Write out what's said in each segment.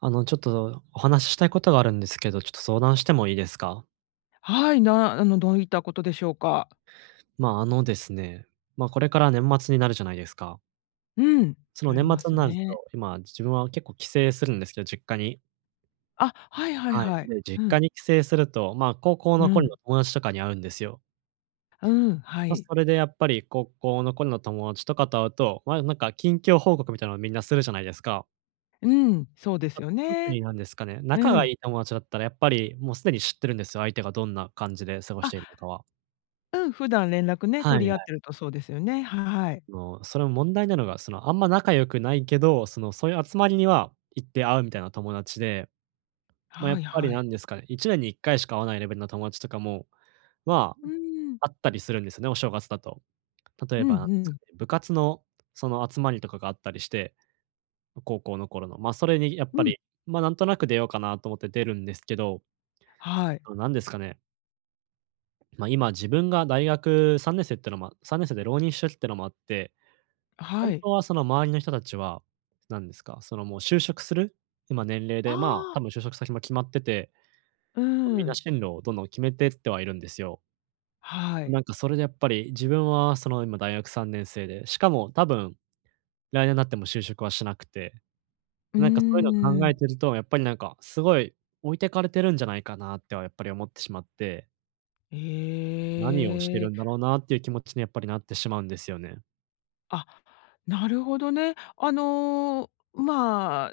あのちょっと、お話ししたいことがあるんですけど、ちょっと相談してもいいですか？はい、なあのどういったことでしょうか。まあ、あのですね、ま、これから年末になるじゃないですか。うん、そのな年りま末んすなると、ね。今、自分は結構帰省するんですけど、実家に。あ、はいはいはい。はい。で、実う家ん。に帰省すると、まあ高校うの頃ん。の友達とかに会うんですよ。うん、はま、い。それでやっぱり、高校の頃の友達とかと会うと、まあなんか近況報告みたいなのをみんなするじゃないですか。うん。そうですあ、よ特ね。になんですかね、仲うがん。いい友達だったら、やっぱり、もう既に知ってるんですよ。相手がどんな感じで過ごしあ。ているのかは。うん、普段連絡ね、はい取はり合っい。てるとそうですよね。はい。あの、それも問題なのが、その、あんま仲良くないけど、その、そういう集まりには行って会うみたいな友達で、ま、やはっいぱりはない。んですかね、1年に1回しか会わないレベルの友達とかも、まうん。あ、会ったりするんですね、お正月だと。例うえんばなんですうかん。ね、部活のその集まりとかがあったりして、高校の頃の。ま、それにやっぱうん。り、ま、なんとなく出ようかなと思って出るんですけど。はい。あの、なんですかね。ま、今、自分が大学3年生ってのま3年生で浪人してるっていうのもあって、ほんはい。とはその周りの人たちは、何ですか、その、もう、就職する、今年齢あで、まあ、多あ。分就職先も決まってて、うーま、みんなん。進路をどんどん決めてってはいるんですよ。はい。なんか、それで、やっぱり自分は、その、今、大学3年生で、しかも多分来年なっても就職はしなくて、うーなんか、そういうの考えん。てると、やっぱり、なんか、すごい置いてかれてるんじゃないかなってはやっぱり思ってしまって何をしてへるえ。んだろうなっていう気持ちには、やっぱりなってしまうんですよね。あ、なるほどね。あの、まあ、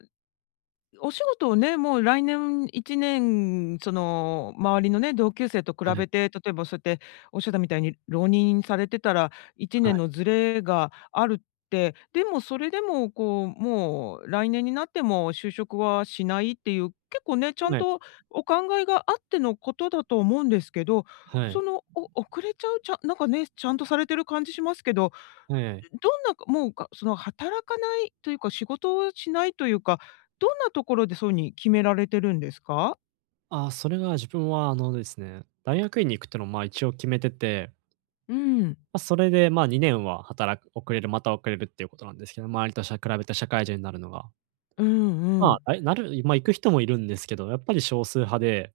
お仕事をね、もう来年1年、その周りのね、同級生と比はい。べて、例えば、そうやって、おっしゃったみたいに、浪人されてたらいちはねんい。のずれがあるって、でもそれでもこう、もう来年になっても就職はしないっていう、結構ね、ちゃんはい。とお考えがあってのことだと思うんですけど、はそい。の、お遅れちゃう、ちゃなんかね、ちゃんとされてる感じしますけど、はいはい。どんなもう、かその働かないというか、仕事をしないというか、どんなところでそうに決められてるんですか？ああ、それは、自分はあのですね、大学院に行くっていうのをまあ一応決めてて。うん。ま、それでまあ2年は働く遅れるまた遅れるっていうことなんですけど、周りとしゃ比べて社会人になるのが。うんうまん。あ、え、なるま、行く人も居るんですけど、やっぱり少数派で。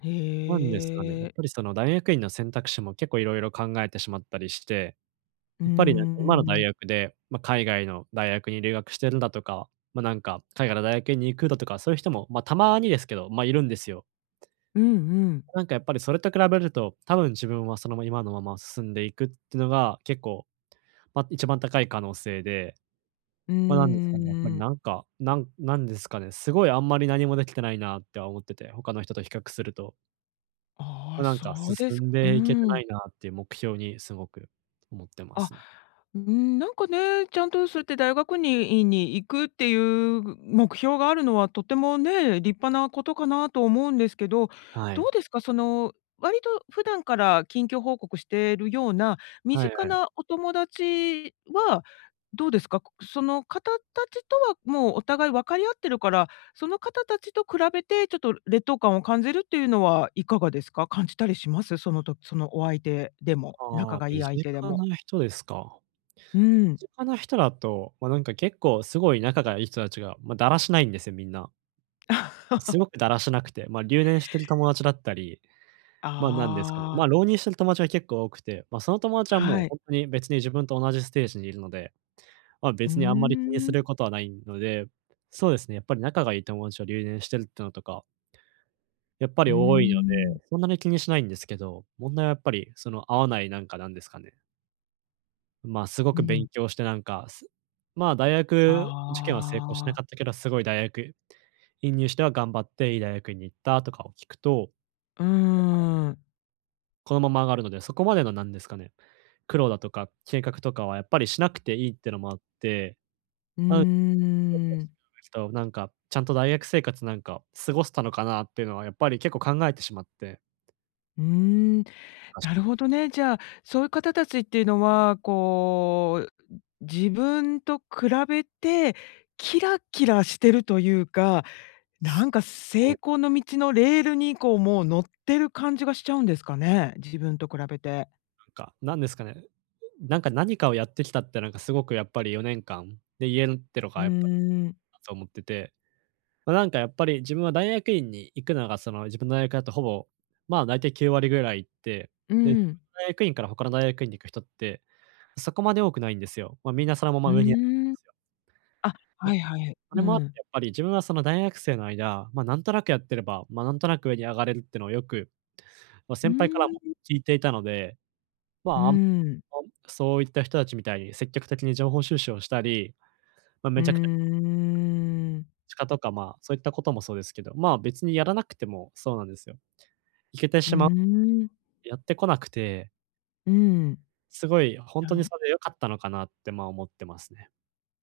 へなんですかね、やっえ。ぱりその大学院の選択肢も結構色々考えてしまったりして、うーやっぱりなんか今の大ん。学で、ま、海外の大学に留学してるだとか、ま、なんか海外の大学院に行くだとか、そういう人も、ま、たまにですけど、ま、居るんですよ。うんうん。なんかやっぱりそれと比べると、多分自分はその、ま、今のまま進んでいくってのが、結構、ま、一番高い可能性で。うーま、何ですかね。やっぱりん。なんか、なん何ですかね。すごいあんまり何も出来てないなっては思ってて、他の人と比較すると。あま、あ、なんかそうで進すんうでいけてなん。いなっていう目標に。すごく、思ってまあ、すね。うーん、なんかね、ちゃんとそうやって大学に院に行くっていう目標があるのはとてもね、立派なことかなと思うんですけど、はどい。うですか、その、割と普段から近況報告してるような、身はい近はい。なお友達は、どうですか？その方たちとはもうお互い分かり合ってるから、その方たちと比べて、ちょっと劣等感を感じるっていうのは、いかがですか？感じたりします？そのとそのお相手でもあ仲あ、がいい身相近手でも。な人ですか。うん。身近な人だと、ま、なんか結構すごい仲がいい人たちが、ま、だらしないんですよ、みんな。す ごくだらしなくて、ま、留年してる友達だったり、ま、何ですかね、ああ。ま、浪人してる友達は結構多くて、ま、その友達はもはう、い。本当に別に自分と同じステージに居るので。ま、う別にあんまり気にーすん。ることはないので。そうですね、やっぱり仲がいい友達が留年してるってのとかやっぱうりー多いので、ん。そんなに気にしないんですけど、問題はやっぱりその合わないなんかなんですかね。ま、すごうく勉ん。強してなんか、すま、大学受験は成功しなああ。かったけど、すごい大学院入試では頑張っていい大学院に行ったとかを聞くと、やっうーぱりん。このまま上がるので、そこまでのなんですかね、苦労だとか計画とかはやっぱりしなくていいってのもあって、うあうー ん。となんか、ちゃんと大学生活なんか、過ごせたのかなってのはやっぱり結構考えてしまって。うーん。おかしなるくて。ほどね。じゃあ、そういう方たちっていうのは、こう、ん、自分と比べて、キラキラしてるというか、なんか成 功の道のレールに、こう、もう乗ってる感じがしちゃうんですかね、自分と比べて。なんか、なんですかね、なんか、何かをやってきたってなんかすごくやっぱり4年間、で言えるってのうーがやっぱん。そう思ってて、ま、なんかやっぱり自分は大学院に行くのがその、自分の大学だとほぼ、ま、だいたい9割ぐらい行って、うで、ん。大学院から他の大学院に行く人って、そこまで多くないんですよ。ま、みんなそのまうま上にあーん。あ、いはや、いはい。そうれもあってん。やっぱり、自分はその大学生の間、ま、なんとなくやってれば、ま、なんとなく上に上がれるってのはよく、ま、う先輩からもーん。聞いていたので、うーま、あんん。そういった人達みたいに積極的に情報収集をしたり、ま、うめーちゃくちゃ ん。しかとか、ま、そういったこともそうですけど、ま、別にやらなくてもそうなんですよ。行けてうしーまん。やってこなくて。うん。すごい、ほんはとにい。それで良かったのかなって、まあ思ってますね。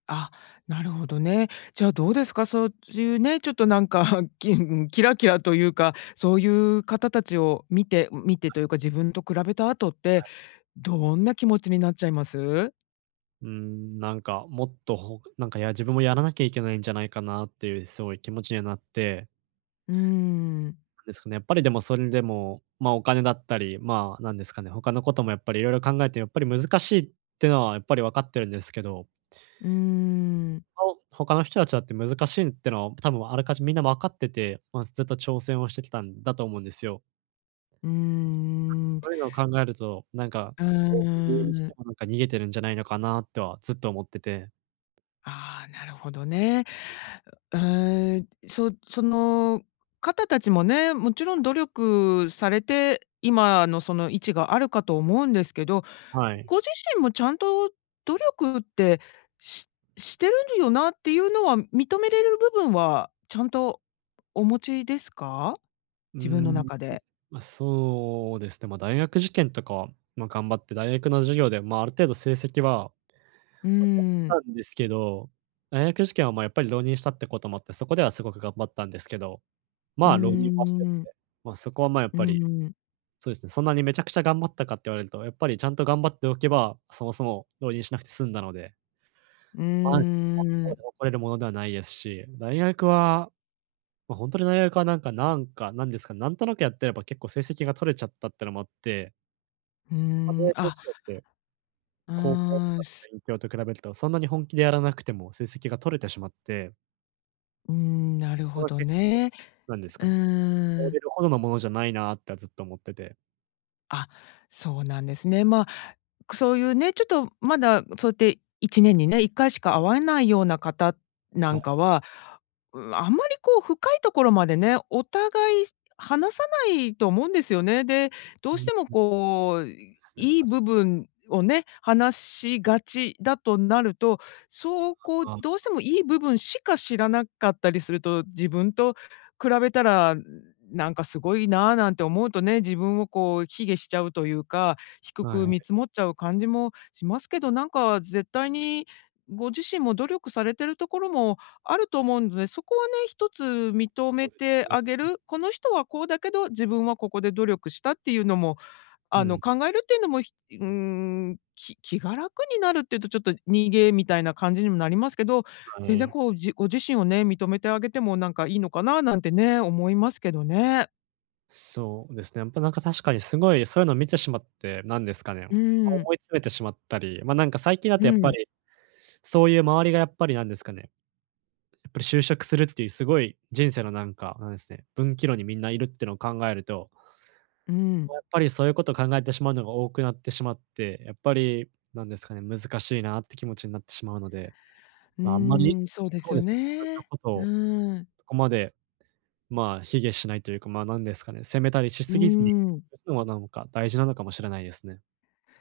あ、なるほどね。じゃあどうですか、そういうね、ちょっとなんか、きん、キラキラというか、そういう方達を見て、見て というか、自分と比べた後っはて、い。どんな気持ちになっちゃいます？うーん、なんかもっと、ほなんかや自分もやらなきゃいけないんじゃないかなっていうすごい気持ちにはなって。うーん。ですかね、やっぱりでもそれでも、まあお金だったり、まあ、なんですかね、他のこともやっぱり色々考えて、やっぱり難しいってのはやっぱり分かってるんですけど。うーん。ほ他の人たちだって難しいってのは、多分あらかじめみんな分かってて、まあ、ずずっと挑戦をしてきたんだと思うんですよ。うーん。そういうのを考えると、なんか、うそれを理由にしーてん。もなんか逃げてるんじゃないのかな、とはずっと思ってて。ああ、なるほどね。うーん。そその方たちもね、もちろん努力されて、今のその位置があるかと思うんですけど、はい。ご自身もちゃんと努力って、ししてるよなっていうのは認めれる部分は、ちゃんとお持ちですか？うー自分のん。中で。ま、そうですね、ま、大学受験とかは、ま、頑張って、大学の授業でまあある程度成績はうま、取ん。ったんですけど、大学受験はまあやっぱり浪人したってこともあって、そこではすごく頑張ったんですけど、うーまあ、浪人はしてるのん。で、まあ、そこはまあやっうぱり、ん。そうですね。そんなにめちゃくちゃ頑張ったかって言われると、やっぱりちゃんと頑張っておけば、そもそも浪人しなくて済んだので。うまあ、そこはそーこまん。で誇れるものではないですし、大学は、ま、ほんとに大学はなんかなんか、なんですか、なんとなくやってれば結構成績が取れちゃったっていうのもあって。うーん、あ う高校とーかん、すの勉強と比べると、そんなに本気でやらなくても成績が取れてしまって。うん、なるそこほはど結ね。構、なんですうかね、れん。るほどのものじゃないなってはずっと思ってて。あ、そうなんですね。ま、そういうね、ちょっとまだそうやって1年にね、1回しか会わないような方なはんい。かは、う、あんまりこう深いところまでね、お互い話さないと思うんですよね。で、どううしてもん。こう、っすね、いいたし部分をね、話しがちだとなると、そうこあどうしてあ。もいい部分しか知らなかったりすると、自分と比べたらなんかすごいな、なんて思うとね、自分をこう卑下しちゃうというか、低はくい。見積もっちゃう感じもしますけど、なんか絶対に、ご自身も努力されてるところもあると思うので、そこはね、一つ認そめうですてね。あげうん。る。この人はこうだけど、自分はここで努力したっていうのも、うあのん。考えるっていうのも、ひうーん、き気が楽になるっていうとちょっと逃げみたいな感じにもなりますけど、は全然い。こう、じご自身をね、認めてあげてもなんかいいのかな、なんてね、思いますけどね。そうですね。やっぱなんか確かにすごいそういうのを見てしまって、なんですかね、うーん。思い詰めてしまったり、ま、なんか最近だうとやっぱん。り、そういう周りがやっぱりなんですかね。やっぱり就職するっていうすごい、人生のなんか、なんですね、分岐路にみんないるってのを考えると。うーやん。っぱり、そういうことを考えてしまうのが多くなってしまって、やっぱり、なんですかね、難しいなって気持ちになってしまうので。うまあ、あんまり、ーん、そうでそすうよですね、自分のね。ことうをーん。そこまで、まあ、卑下しないというか、まあ、なんですかね、責めたりしうーすぎずに、いん。くのがなんか、大事なのかもしれないですね。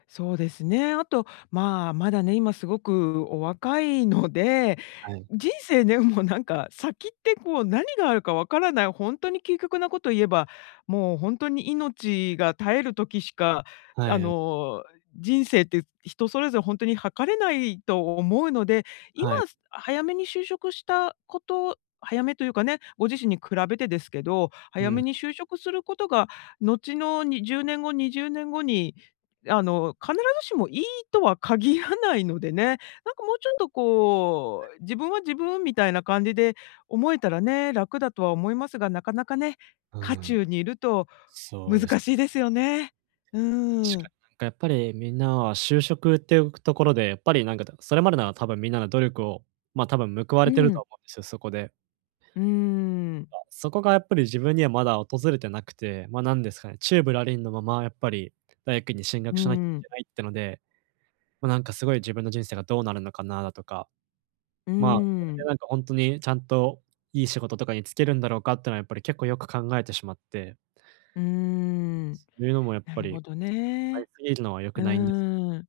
そうですね。あとまあ、まだね、今すごくお若いので。はい。人生ね、もうなんか、先ってこう何があるかわからない、ホントに究極なこと言えば、もうホントに命が絶える時しか、はあい、あ。の、人生って人それぞれ、ホントに測れないと思うので。今はい。早めに就職したこと、早めというかね、ご自身に比べてですけど、う早ん。めに就職することが、後の、に10年後、20年後に、あの、必ずしもいいとは限らないのでね。なんかもうちょっとこう、自分は自分みたいな感じで思えたらね、楽だとは思いますが、なかなかね、うー渦ん。中にいると、そうです。難しいですよね。うー確かん。になんかやっぱり、みんなは就職って、うくところで、やっぱりなんか、だそれまでなら多分みんなの努力を、ま、多分報わうれてるとん。思うんですよ、そこで。うーん。だ、そこがやっぱり、自分にはまだ訪れてなくて、ま、なんですかね、宙ぶらりんのままやっぱり、大学院に進学うしなきゃいん。けないってので、もうなんかすごい自分の人生がどうなるのかな、だとか。うーまあ、それでん。なんかホントにちゃんといい仕事とかにつけるんだろうかってのはやっぱり結構よく考えてしまって。うーん。そういうのもやっなぱるり、ほど考えね。すぎるのは良うくないんですよね。ーん。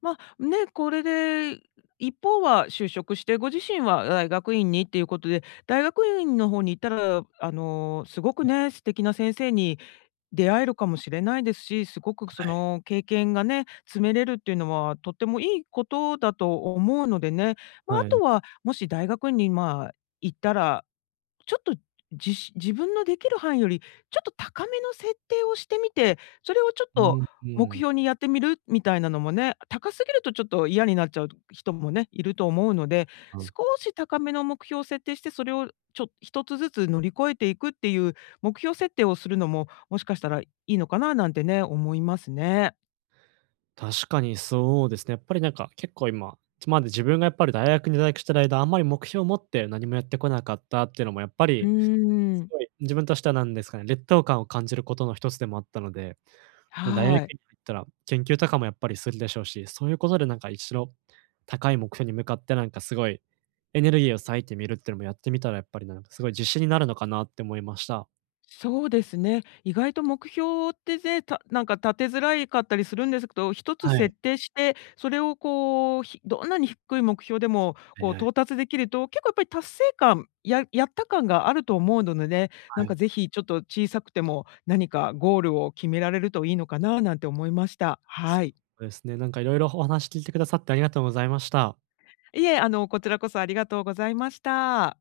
ま、ね、これで、一方は就職して、ご自身は大学院にっていうことで、大学院の方に行ったら、あの、すごくはい。ね、素敵な先生に出会えるかもしれないですし、すごくそはい。の経験がね、積めれるっていうのは、とってもいいことだと思うのでね。まあ、あはとい。は、もし大学院に、まあ、行ったら、ちょっと、じし自分のできる範囲より、ちょっと高めの設定をしてみて、それをちょっうん、と、う目ーん。標にやってみる、みたいなのもね。高すぎるとちょっと嫌になっちゃうと人もね、いると思うので、はい。少し高めの目標を設定して、それをちょ一つずつ乗り越えていくっていう目標設定をするのも、もしかしたらいいのかな、なんてね、思いますね。確かにそうですね。やっぱりなんか、結構今、ちまだ自分がやっぱり大学に在学している間、あんまり目標を持って何もやってこなかったってのも、やっぱうーり、すん。ごい自分としては、なんですかね、劣等感を感じることの、ひとつでもあったので。もう大学院はい。に入ったら、研究とかもやっぱりするでしょうし、そういうことでなんか、一度、高い目標に向かって、なんかすごいエネルギーを割いてみるってのもやってみたら、やっぱりなんかすごい自信になるのかなって思いました。そうですね。意外と目標って、ぜいたなんか立てづらいかったりするんですけど、ひとつはい。設定して、それをこう、ひどんなに低い目標でも、こうね。到達できると、結構やっぱり達成感、ややった感があると思うのでね。なはんかい。ぜひちょっと小さくても、なにかゴールを決められるといいのかな、なんて思いました。はい。そうですね。なんかいろいろ、お話聞いてくださってありがとうございました。いえ、あの、こちらこそありがとうございました。